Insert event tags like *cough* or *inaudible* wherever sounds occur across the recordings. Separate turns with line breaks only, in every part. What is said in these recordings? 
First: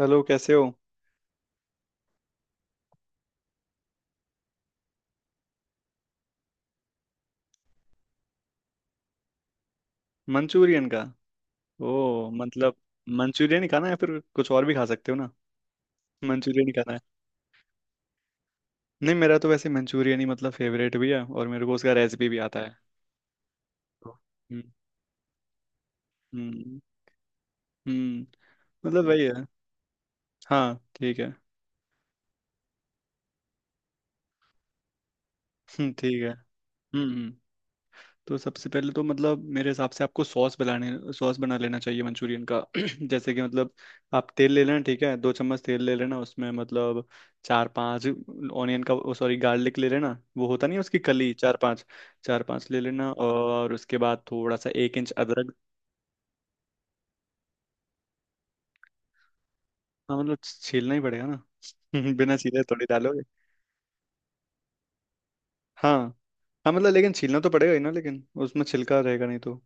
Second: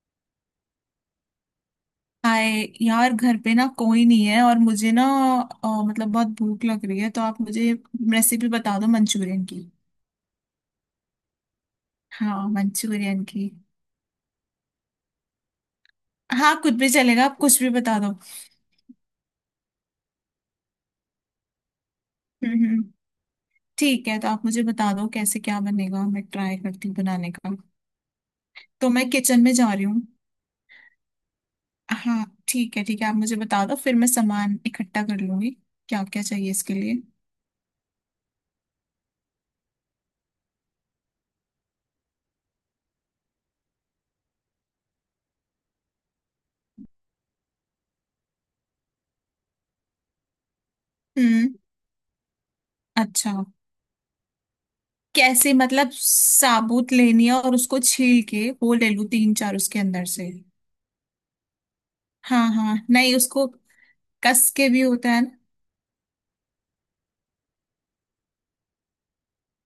Hello, कैसे हो।
Hi यार, घर पे ना कोई नहीं है और मुझे ना मतलब बहुत भूख लग रही है, तो आप मुझे रेसिपी बता दो मंचूरियन की।
मंचूरियन का? ओ,
हाँ
मतलब।
मंचूरियन की।
मंचूरियन ही खाना है या फिर कुछ और भी खा सकते हो ना?
हाँ
मंचूरियन ही
कुछ भी
खाना है।
चलेगा, आप कुछ भी बता दो।
नहीं, मेरा तो वैसे मंचूरियन ही मतलब फेवरेट भी है, और मेरे को उसका रेसिपी भी आता
हम्म,
है।
ठीक
तो,
है, तो आप
हम्म,
मुझे बता दो कैसे क्या बनेगा, मैं ट्राई
हम्म,
करती हूँ बनाने का।
हम्म।
तो
मतलब
मैं
वही
किचन
है।
में जा रही हूँ।
हाँ, ठीक है। *laughs*
हाँ ठीक है, ठीक है आप मुझे बता दो, फिर मैं सामान इकट्ठा कर लूंगी। क्या
ठीक
क्या
है।
चाहिए इसके लिए?
हम्म, तो सबसे पहले तो मतलब मेरे हिसाब से आपको सॉस बना लेना चाहिए मंचूरियन का। *clears throat* जैसे कि मतलब आप तेल ले लेना, ठीक है। दो चम्मच तेल ले लेना उसमें, मतलब चार पांच ऑनियन का, सॉरी, गार्लिक ले लेना, वो होता नहीं है उसकी कली,
हम्म।
चार पांच ले लेना,
अच्छा,
और उसके बाद थोड़ा सा 1 इंच
कैसे
अदरक।
मतलब साबुत लेनी है और उसको छील के वो ले लूं तीन चार उसके अंदर
हाँ,
से?
मतलब छीलना ही पड़ेगा ना। *laughs* बिना
हाँ
छीले
हाँ,
थोड़ी
नहीं
डालोगे।
उसको कस के भी होता है ना।
हाँ, हाँ, मतलब लेकिन छीलना तो पड़ेगा ही ना, लेकिन उसमें छिलका रहेगा नहीं तो।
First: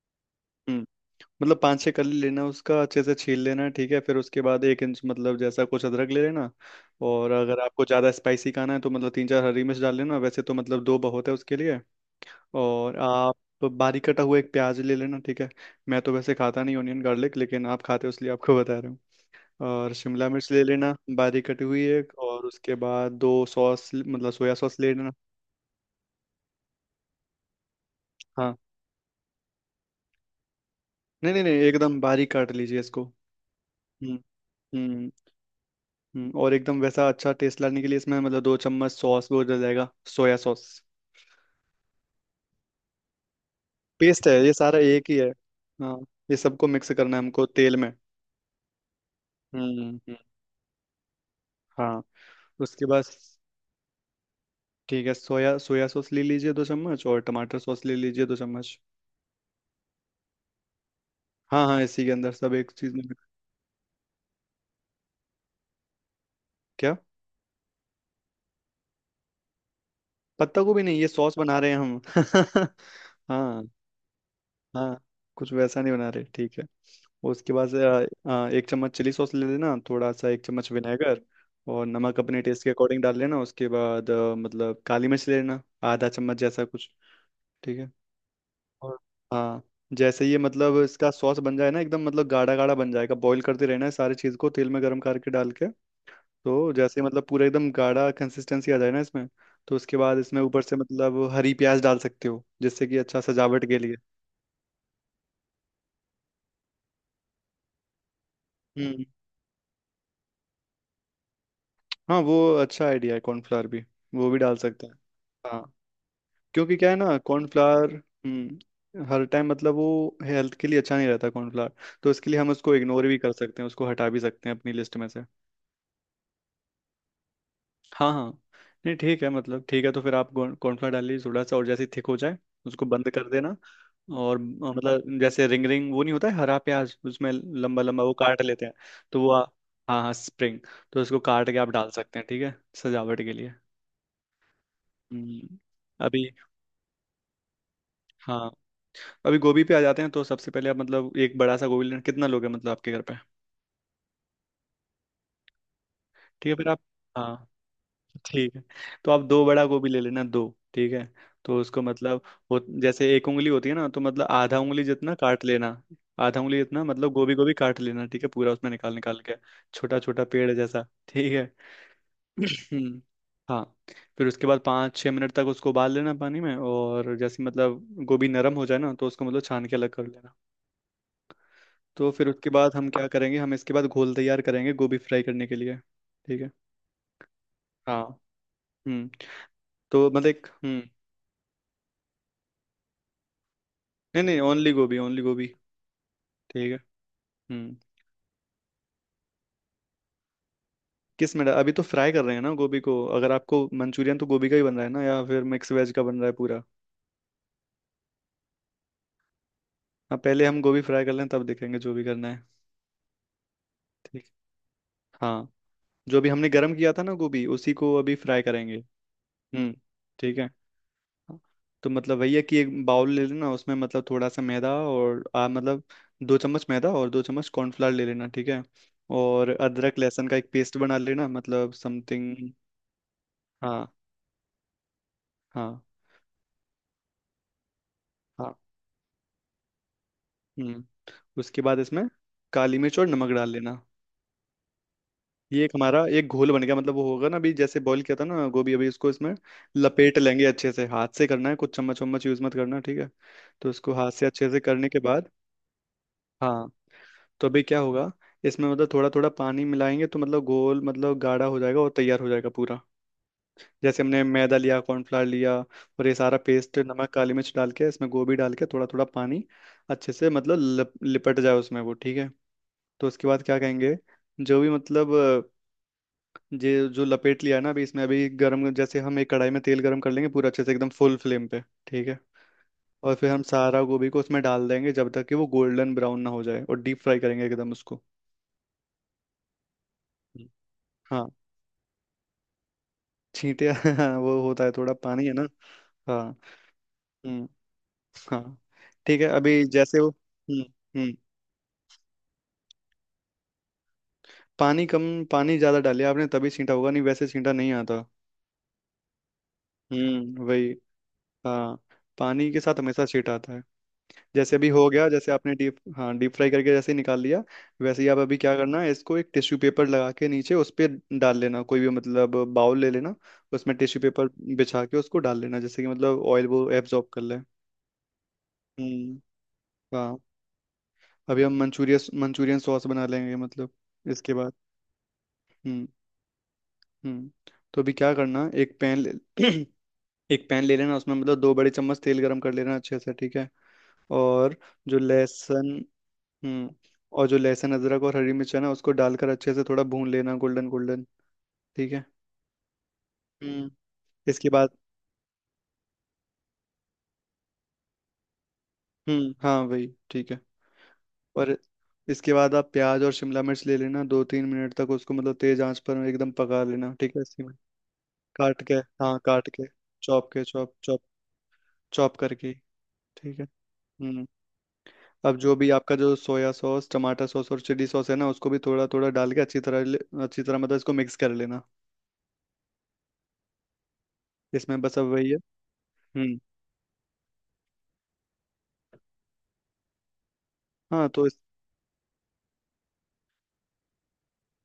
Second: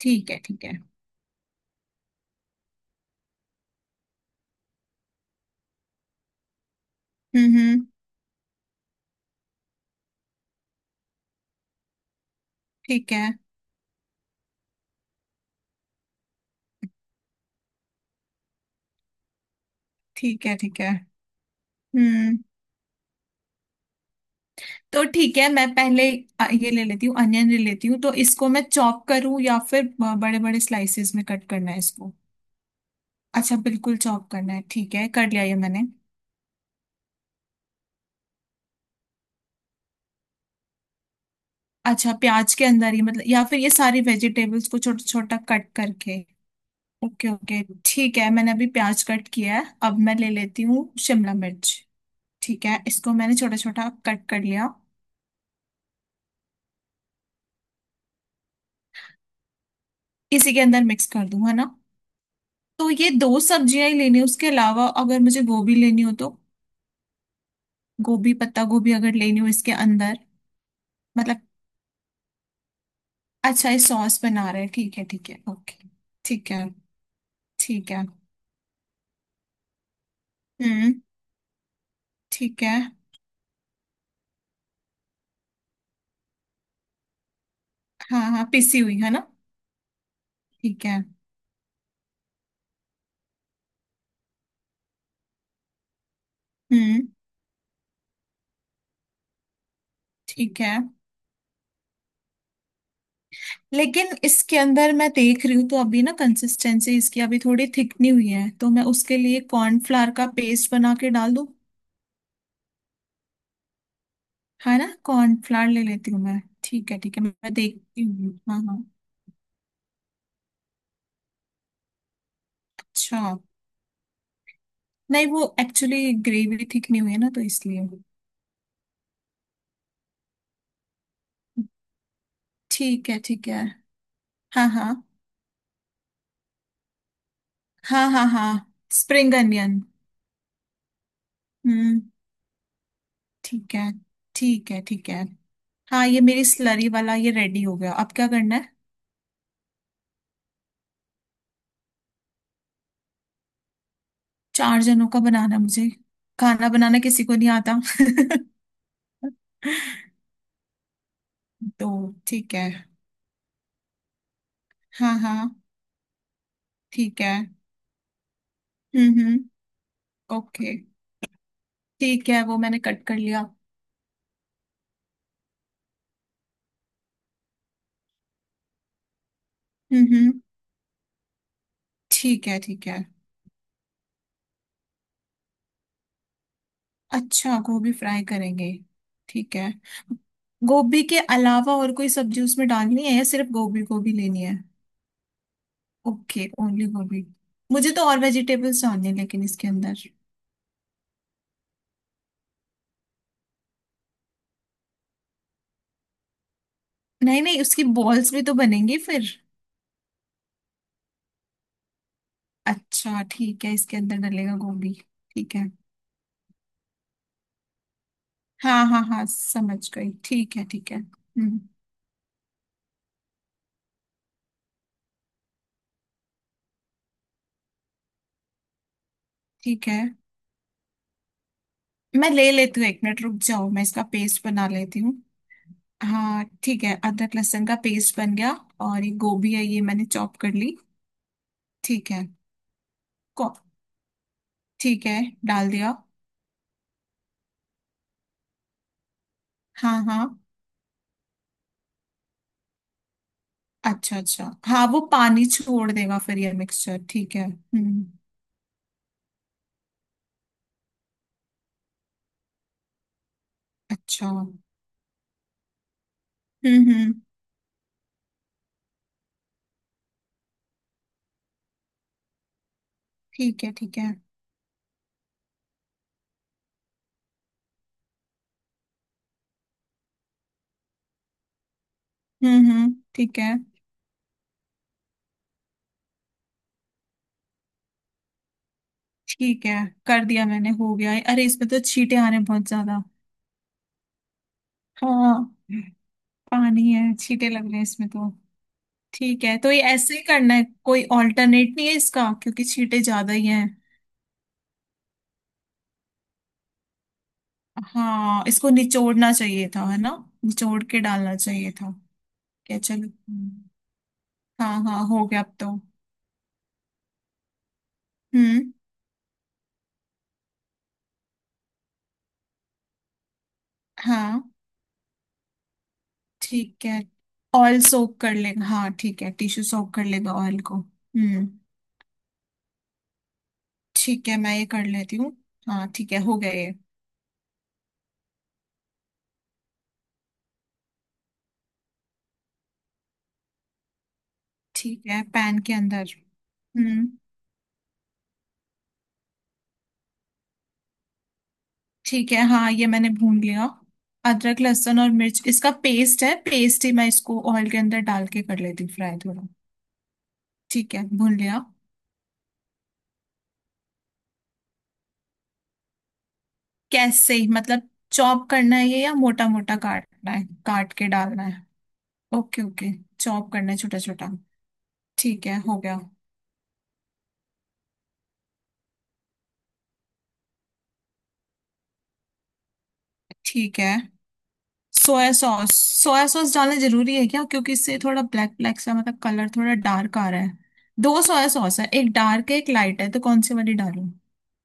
ठीक है ठीक है।
हम्म। मतलब पाँच छः कली लेना, उसका अच्छे से छील लेना, ठीक है। फिर उसके बाद एक इंच मतलब जैसा कुछ अदरक ले लेना। और
हम्म,
अगर आपको
हम्म।
ज़्यादा स्पाइसी खाना है तो मतलब तीन चार हरी मिर्च डाल लेना। वैसे तो मतलब दो बहुत है उसके लिए। और
ठीक है,
आप बारीक कटा हुआ एक प्याज ले लेना, ठीक है। मैं तो वैसे खाता नहीं ऑनियन गार्लिक, लेकिन आप खाते हो इसलिए आपको *laughs* बता रहा हूँ। और शिमला
ठीक
मिर्च
है,
ले
ठीक है।
लेना बारीक कटी हुई एक,
हम्म।
और उसके बाद दो सॉस मतलब सोया सॉस ले
तो
लेना।
ठीक है, मैं पहले ये ले लेती हूँ, अनियन ले लेती हूँ, तो इसको
हाँ।
मैं चॉप करूँ या फिर बड़े बड़े स्लाइसेस में
नहीं, नहीं,
कट
नहीं,
करना है
एकदम
इसको?
बारीक काट लीजिए इसको।
अच्छा, बिल्कुल
हम्म,
चॉप करना है, ठीक है,
हम्म,
कर लिया ये मैंने।
हम्म। और एकदम वैसा अच्छा टेस्ट लाने के लिए इसमें मतलब दो चम्मच सॉस भी डल जाएगा, सोया सॉस।
अच्छा प्याज के अंदर ही मतलब, या फिर ये सारी
पेस्ट है, ये
वेजिटेबल्स
सारा
को छोटा
एक ही है।
छोटा कट
हाँ,
करके?
ये सबको मिक्स करना है
ओके
हमको
ओके,
तेल में।
ठीक है, मैंने अभी प्याज कट किया है,
हम्म,
अब मैं
हम्म।
ले लेती हूँ शिमला मिर्च।
हाँ,
ठीक है,
उसके बाद।
इसको मैंने छोटा छोटा कट कर लिया।
ठीक है, सोया सोया सॉस ले लीजिए दो चम्मच, और टमाटर सॉस ले लीजिए दो चम्मच।
इसी के अंदर मिक्स कर दूँ है ना?
हाँ, हाँ, इसी के अंदर सब एक
तो
चीज में।
ये दो सब्जियां ही लेनी है? उसके अलावा अगर मुझे गोभी लेनी हो तो?
क्या?
गोभी, पत्ता गोभी अगर लेनी हो इसके अंदर?
पत्ता गोभी नहीं, ये सॉस
मतलब?
बना रहे हैं हम। *laughs* हाँ।
अच्छा, ये सॉस बना रहे हैं,
हाँ,
ठीक है
कुछ वैसा
ओके।
नहीं बना रहे,
ठीक
ठीक
है
है। उसके बाद से,
ठीक है।
आ, आ, एक चम्मच चिली सॉस ले लेना, थोड़ा सा एक चम्मच
हम्म,
विनेगर। और नमक अपने
ठीक
टेस्ट के
है।
अकॉर्डिंग डाल लेना। उसके बाद मतलब काली मिर्च ले लेना, आधा चम्मच जैसा कुछ, ठीक है।
हाँ हाँ, पिसी हुई
और
है ना?
हाँ, जैसे ये मतलब
ठीक है।
इसका सॉस बन जाए ना एकदम, मतलब गाढ़ा गाढ़ा बन जाएगा। बॉईल करते रहना है सारी चीज़ को, तेल में गर्म करके डाल के। तो जैसे
हम्म।
मतलब पूरा एकदम गाढ़ा कंसिस्टेंसी आ जाए ना इसमें, तो उसके बाद इसमें
ठीक
ऊपर से
है,
मतलब हरी प्याज डाल सकते हो, जिससे कि अच्छा सजावट के लिए।
लेकिन इसके अंदर मैं देख रही हूँ तो अभी ना, कंसिस्टेंसी इसकी अभी थोड़ी थिक नहीं हुई है, तो मैं
हम्म।
उसके लिए कॉर्नफ्लावर का पेस्ट बना के डाल दूँ?
हाँ, वो अच्छा आइडिया है, कॉर्नफ्लावर भी वो भी डाल
है ना,
सकते हैं।
कॉर्नफ्लावर
हाँ।
ले लेती हूँ मैं,
क्योंकि क्या
ठीक
है
है
ना,
ठीक है, मैं
कॉर्नफ्लावर
देखती हूँ, हाँ हाँ।
हर टाइम मतलब वो हेल्थ के लिए अच्छा नहीं रहता, कॉर्नफ्लावर। तो इसके लिए हम उसको इग्नोर भी
अच्छा,
कर सकते हैं, उसको हटा भी सकते हैं अपनी लिस्ट में से।
नहीं वो एक्चुअली ग्रेवी थिक नहीं हुई है ना, तो इसलिए।
हाँ, हाँ, नहीं, ठीक है, मतलब ठीक है, तो फिर आप कॉर्नफ्लावर डाल लीजिए थोड़ा सा, और जैसे थिक हो जाए उसको
ठीक
बंद
है
कर देना।
ठीक है।
और
हाँ हाँ
मतलब जैसे रिंग रिंग वो नहीं होता है, हरा प्याज उसमें लंबा लंबा
हाँ,
वो
हाँ
काट
हाँ
लेते हैं। तो
स्प्रिंग अनियन।
हाँ, हाँ, स्प्रिंग। तो उसको काट के आप डाल
हम्म।
सकते हैं, ठीक है, सजावट के लिए।
ठीक है, ठीक है, ठीक है।
हम्म।
हाँ, ये
अभी,
मेरी स्लरी वाला ये रेडी हो गया, अब क्या
हाँ,
करना है?
अभी गोभी पे आ जाते हैं। तो सबसे पहले आप मतलब एक बड़ा सा गोभी लेना, कितना लोगे मतलब आपके घर पे?
चार जनों का बनाना मुझे,
ठीक है, फिर
खाना
आप,
बनाना किसी को
हाँ,
नहीं आता। *laughs*
ठीक है, तो आप दो बड़ा गोभी ले लेना, दो, ठीक है। तो उसको
तो
मतलब,
ठीक
हो
है।
जैसे एक उंगली होती है ना, तो मतलब आधा उंगली
हाँ
जितना
हाँ
काट लेना, आधा उंगली जितना मतलब
ठीक
गोभी
है।
गोभी काट लेना, ठीक है, पूरा उसमें निकाल निकाल
हम्म,
के,
हम्म।
छोटा छोटा पेड़
ओके,
जैसा, ठीक है।
ठीक है
*clears throat*
वो मैंने
हम्म।
कट कर लिया।
हाँ, फिर उसके बाद 5-6 मिनट तक उसको उबाल लेना पानी में, और जैसे मतलब गोभी नरम हो जाए ना, तो उसको मतलब छान के अलग
हम्म,
कर लेना।
हम्म।
तो फिर
ठीक
उसके
है
बाद
ठीक
हम
है।
क्या करेंगे, हम इसके बाद घोल तैयार करेंगे गोभी फ्राई करने के लिए। ठीक है।
अच्छा, गोभी
हाँ।
फ्राई करेंगे?
हम्म।
ठीक है।
तो मतलब एक
गोभी के अलावा और कोई सब्जी उसमें डालनी है, या सिर्फ गोभी गोभी
नहीं, नहीं,
लेनी है?
ओनली गोभी, ओनली गोभी,
ओके,
ठीक है।
ओनली गोभी।
हम्म।
मुझे तो और वेजिटेबल्स डालने हैं लेकिन इसके अंदर।
अभी तो फ्राई कर रहे हैं ना गोभी को। अगर आपको मंचूरियन, तो गोभी का ही बन रहा है ना, या फिर मिक्स वेज का बन रहा है पूरा?
नहीं नहीं, उसकी बॉल्स भी तो बनेंगी फिर।
हाँ, पहले हम गोभी फ्राई कर लें तब देखेंगे जो भी करना है।
अच्छा ठीक है, इसके अंदर
ठीक।
डलेगा गोभी।
हाँ,
ठीक है।
जो भी हमने गर्म किया था ना, गोभी, उसी को अभी फ्राई करेंगे।
हाँ हाँ हाँ
हम्म।
समझ गई,
ठीक है।
ठीक है ठीक है,
हाँ,
हम्म।
तो मतलब वही है कि एक बाउल ले लेना, उसमें मतलब थोड़ा सा मैदा, और आ मतलब दो चम्मच मैदा और दो चम्मच कॉर्नफ्लावर ले लेना, ठीक है। और
ठीक
अदरक
है,
लहसुन का एक पेस्ट बना लेना, मतलब
मैं
समथिंग।
ले लेती हूँ, एक मिनट रुक जाओ, मैं
हाँ,
इसका पेस्ट बना लेती हूँ।
हाँ,
हाँ ठीक है, अदरक लहसुन का पेस्ट बन गया।
हाँ।
और ये गोभी है, ये मैंने चॉप कर ली।
हम्म। उसके बाद इसमें
ठीक है।
काली मिर्च और नमक डाल
को।
लेना।
ठीक है,
ये एक
डाल दिया।
हमारा एक घोल बन गया, मतलब वो होगा ना। अभी जैसे बॉईल किया था ना गोभी, अभी इसको इसमें
हाँ
लपेट
हाँ।
लेंगे अच्छे से, हाथ से करना है, कुछ चम्मच वम्मच यूज मत करना, ठीक है। तो इसको हाथ
अच्छा
से
अच्छा,
अच्छे से
हाँ
करने के
वो
बाद,
पानी छोड़ देगा फिर ये
हाँ,
मिक्सचर, ठीक है
तो अभी क्या होगा,
हम्म।
इसमें मतलब थोड़ा थोड़ा पानी मिलाएंगे तो मतलब गोल मतलब गाढ़ा हो जाएगा और तैयार हो जाएगा पूरा। जैसे हमने
अच्छा।
मैदा
हम्म,
लिया, कॉर्नफ्लावर लिया, और ये सारा पेस्ट, नमक
हम्म।
काली मिर्च डाल के, इसमें गोभी डाल के थोड़ा थोड़ा पानी, अच्छे से मतलब लिपट जाए उसमें वो, ठीक है। तो उसके बाद क्या
ठीक है
कहेंगे,
ठीक है।
जो भी मतलब, अ, जे जो लपेट लिया ना अभी इसमें, अभी गरम जैसे हम एक कढ़ाई में तेल गरम कर लेंगे पूरा अच्छे से एकदम फुल फ्लेम पे, ठीक है।
हम्म, हम्म।
और फिर
ठीक
हम
है
सारा गोभी को उसमें डाल देंगे जब तक कि वो गोल्डन ब्राउन ना हो जाए, और डीप फ्राई करेंगे एकदम उसको।
ठीक है, कर दिया
हम्म।
मैंने, हो गया है।
हाँ,
अरे इसमें तो छींटे आ रहे हैं बहुत ज्यादा।
छींटे। *laughs* हाँ, वो होता है थोड़ा, पानी है ना।
हाँ
हाँ।
पानी है,
हम्म।
छींटे लग रहे हैं इसमें तो।
हाँ, ठीक है,
ठीक है,
अभी
तो ये
जैसे वो।
ऐसे ही करना
हम्म।
है? कोई
हम्म।
ऑल्टरनेट नहीं है इसका, क्योंकि छींटे ज्यादा ही हैं।
पानी कम, पानी ज्यादा डालिए आपने तभी छींटा होगा, नहीं वैसे छींटा नहीं आता।
हाँ, इसको निचोड़ना चाहिए था है ना,
हम्म, वही।
निचोड़ के डालना चाहिए
हाँ,
था।
पानी के
क्या,
साथ हमेशा
चलो
छींटा आता है।
हम्म।
जैसे अभी
हाँ
हो
हाँ
गया,
हो
जैसे
गया
आपने
अब तो।
डीप, हाँ, डीप फ्राई करके जैसे निकाल लिया। वैसे ही आप, अभी क्या
हम्म।
करना है, इसको एक टिश्यू पेपर लगा के नीचे उस पे डाल लेना, कोई भी मतलब बाउल ले लेना, उसमें टिश्यू पेपर
हाँ
बिछा के उसको डाल लेना, जैसे कि मतलब ऑयल वो
ठीक है।
एब्जॉर्ब कर ले।
ऑयल सोक कर लेगा, हाँ
हम्म।
ठीक है, टिश्यू सोक कर
हाँ।
लेगा ऑयल को,
अभी
हम्म।
हम मंचूरियन मंचूरियन सॉस बना लेंगे, मतलब
ठीक
इसके
है,
बाद।
मैं ये कर लेती हूँ।
हम्म।
हाँ ठीक है, हो गया ये।
हम्म। तो अभी क्या करना, एक पैन ले *clears throat* एक पैन ले लेना, उसमें मतलब दो बड़े चम्मच तेल गरम कर लेना अच्छे से, ठीक है। और जो
ठीक है, पैन
लहसुन
के अंदर।
हम्म
हम्म।
और जो लहसुन अदरक और हरी मिर्च है ना, उसको डालकर अच्छे से थोड़ा भून लेना, गोल्डन गोल्डन, ठीक है।
ठीक है, हाँ ये मैंने भून लिया।
हम्म। इसके
अदरक
बाद।
लहसुन और मिर्च, इसका पेस्ट है, पेस्ट ही मैं इसको ऑयल के अंदर डाल के कर लेती फ्राई
हम्म।
थोड़ा।
हाँ, वही, ठीक है।
ठीक है, भून
और
लिया।
इसके बाद आप प्याज और शिमला मिर्च ले लेना, 2-3 मिनट तक उसको मतलब तेज आंच पर एकदम पका लेना, ठीक है,
कैसे
इसी में।
मतलब चॉप
काट के,
करना है ये, या
हाँ,
मोटा
काट के,
मोटा
चॉप
काटना
के
है,
चॉप
काट
चॉप
के डालना है?
चॉप करके,
ओके ओके,
ठीक है।
चॉप करना है छोटा
हम्म।
छोटा।
अब
ठीक
जो
है,
भी
हो
आपका
गया।
जो सोया सॉस, टमाटर सॉस और चिली सॉस है ना, उसको भी थोड़ा थोड़ा डाल के अच्छी तरह अच्छी तरह मतलब इसको मिक्स कर लेना।
ठीक है,
इसमें बस अब वही
सोया
है।
सॉस, सोया
हम्म।
सॉस डालना जरूरी है क्या? क्योंकि इससे थोड़ा ब्लैक ब्लैक सा मतलब कलर थोड़ा डार्क आ रहा है।
हाँ।
दो सोया सॉस है, एक डार्क है एक लाइट है, तो कौन सी वाली डालूं?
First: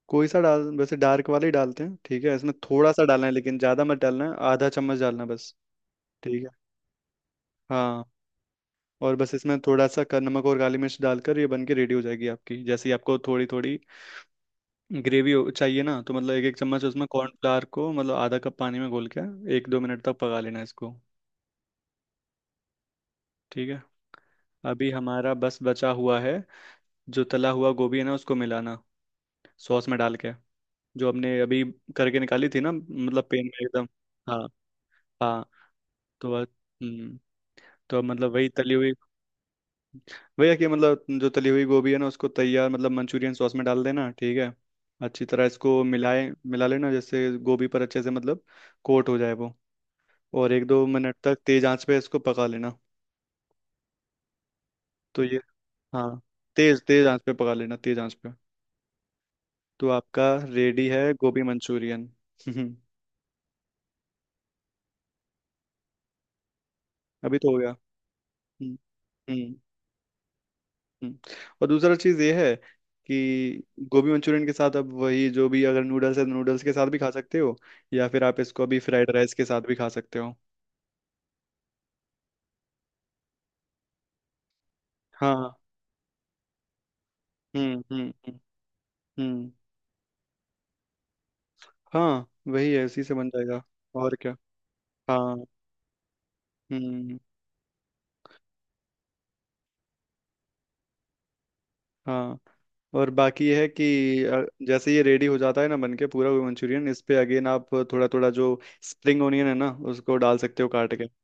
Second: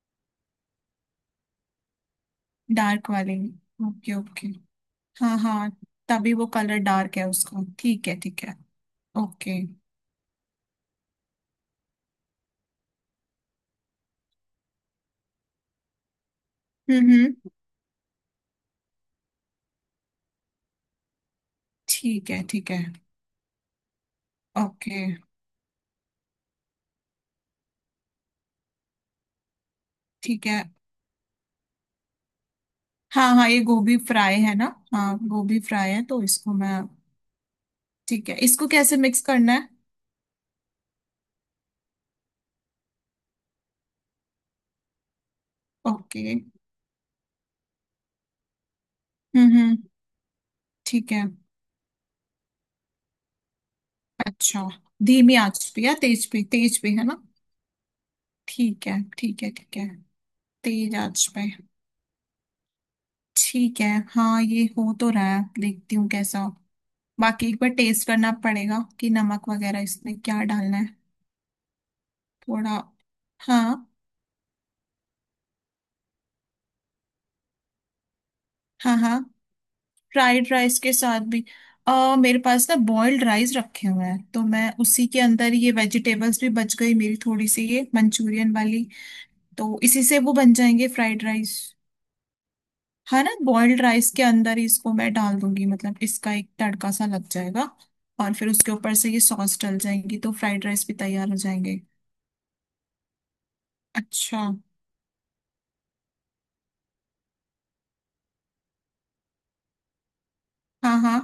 कोई सा डाल, वैसे डार्क वाले ही डालते हैं। ठीक है, इसमें थोड़ा सा
डार्क
डालना है
वाली,
लेकिन ज़्यादा मत
ओके
डालना है,
ओके।
आधा चम्मच डालना है
हाँ
बस,
हाँ, तभी
ठीक
वो
है।
कलर डार्क है उसका,
हाँ।
ठीक है
और बस इसमें
ओके।
थोड़ा सा नमक और काली मिर्च डालकर ये बन के रेडी हो जाएगी आपकी। जैसे ही आपको थोड़ी थोड़ी ग्रेवी चाहिए ना, तो मतलब एक एक चम्मच उसमें
हम्म, हम्म।
कॉर्नफ्लावर को, मतलब आधा कप पानी में घोल के, 1-2 मिनट तक पका लेना इसको।
ठीक है
ठीक है। अभी
ओके।
हमारा बस बचा हुआ है, जो तला हुआ गोभी है ना, उसको मिलाना सॉस में डाल के,
ठीक है।
जो हमने अभी करके निकाली थी ना, मतलब
हाँ
पेन
हाँ, ये
में एकदम।
गोभी फ्राई
हाँ,
है ना? हाँ
हाँ।
गोभी फ्राई है, तो
तो अब-
इसको मैं।
हम्म, तो अब
ठीक
मतलब
है,
वही
इसको
तली हुई।
कैसे मिक्स करना है?
वही है कि मतलब जो तली हुई गोभी है ना, उसको तैयार मतलब मंचूरियन सॉस में डाल देना, ठीक है। अच्छी तरह इसको
ओके।
मिला लेना, जैसे गोभी पर अच्छे से मतलब कोट हो जाए
हम्म,
वो,
हम्म।
और एक दो
ठीक
मिनट
है।
तक तेज आंच पे इसको पका लेना।
अच्छा,
तो
धीमी
ये,
आंच पे या
हाँ,
तेज पे, तेज
तेज
पे है
तेज
ना?
आंच पे पका लेना, तेज आंच पे।
ठीक है, ठीक है, ठीक है।
तो आपका रेडी
तेज
है
आंच
गोभी
पे,
मंचूरियन। हम्म।
ठीक है। हाँ ये हो तो रहा है, देखती हूँ कैसा हो।
अभी
बाकी
तो
एक
हो
बार
गया।
टेस्ट करना
हम्म।
पड़ेगा कि नमक
हम्म।
वगैरह इसमें क्या डालना है।
हम्म। और दूसरा चीज़ ये है,
थोड़ा।
कि
हाँ
गोभी मंचूरियन के साथ अब वही, जो भी, अगर नूडल्स है तो नूडल्स के साथ भी खा सकते हो, या फिर आप इसको अभी
हाँ
फ्राइड
हाँ,
राइस के साथ भी खा सकते हो।
फ्राइड राइस के साथ भी। मेरे पास ना बॉइल्ड राइस रखे हुए हैं, तो मैं उसी के अंदर
हाँ।
ये वेजिटेबल्स भी बच गई मेरी थोड़ी सी
हम्म।
ये
हम्म। हम्म।
मंचूरियन वाली।
हम्म।
तो इसी से वो बन जाएंगे फ्राइड राइस।
हाँ, वही है, उसी से
हाँ
बन
ना,
जाएगा।
बॉइल्ड राइस
और
के
क्या।
अंदर ही इसको मैं
हाँ।
डाल दूंगी, मतलब इसका एक तड़का सा
हम्म।
लग जाएगा। और फिर उसके ऊपर से ये सॉस डल जाएंगी, तो फ्राइड राइस भी तैयार हो जाएंगे।
हाँ। और बाकी ये है कि
अच्छा,
जैसे ये रेडी हो जाता है ना बन के पूरा वो मंचूरियन, इस पे अगेन आप थोड़ा थोड़ा जो स्प्रिंग ओनियन है ना उसको डाल सकते हो काट,
हाँ हाँ।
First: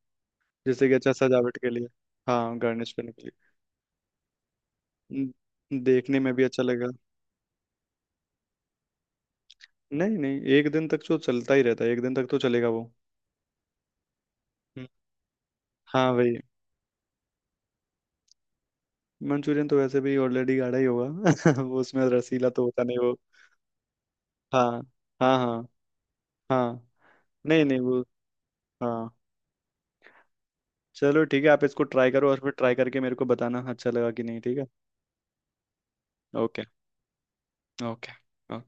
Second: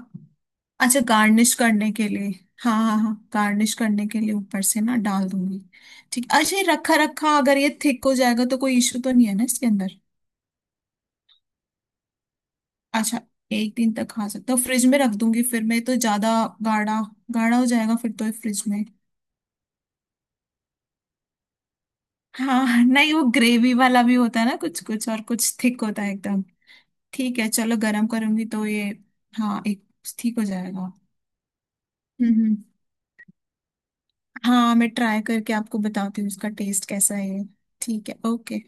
जैसे कि
अच्छा,
अच्छा
गार्निश
सजावट के लिए।
करने के लिए?
हाँ,
हाँ
गार्निश
हाँ
करने
हाँ,
के
गार्निश करने के लिए ऊपर से ना
लिए।
डाल दूंगी।
देखने
ठीक,
में भी
अच्छा, ये
अच्छा लगेगा।
रखा रखा अगर ये थिक हो जाएगा तो कोई इश्यू तो नहीं है ना इसके अंदर?
नहीं, नहीं, एक दिन तक तो चलता ही रहता है, एक दिन तक तो चलेगा वो।
अच्छा, एक दिन तक खा सकते हो, फ्रिज
हम्म।
में रख दूंगी फिर मैं, तो
हाँ,
ज्यादा
वही।
गाढ़ा, गाढ़ा हो जाएगा फिर तो फ्रिज में।
मंचूरियन तो वैसे भी ऑलरेडी गाढ़ा ही होगा। *laughs* वो उसमें रसीला तो होता
हाँ,
नहीं
नहीं
वो।
वो ग्रेवी वाला भी होता है ना
हाँ,
कुछ कुछ, और
हाँ,
कुछ
हाँ।
थिक होता है एकदम।
हाँ,
ठीक है,
नहीं,
चलो
नहीं, वो।
गरम करूंगी तो ये।
हाँ।
हाँ एक ठीक हो जाएगा।
चलो, ठीक है, आप इसको ट्राई करो
हम्म,
और फिर
हम्म।
ट्राई करके मेरे को बताना अच्छा लगा कि नहीं, ठीक है।
हाँ, मैं ट्राई करके आपको बताती हूँ उसका
ओके।
टेस्ट कैसा है। ठीक है, ओके।
ओके।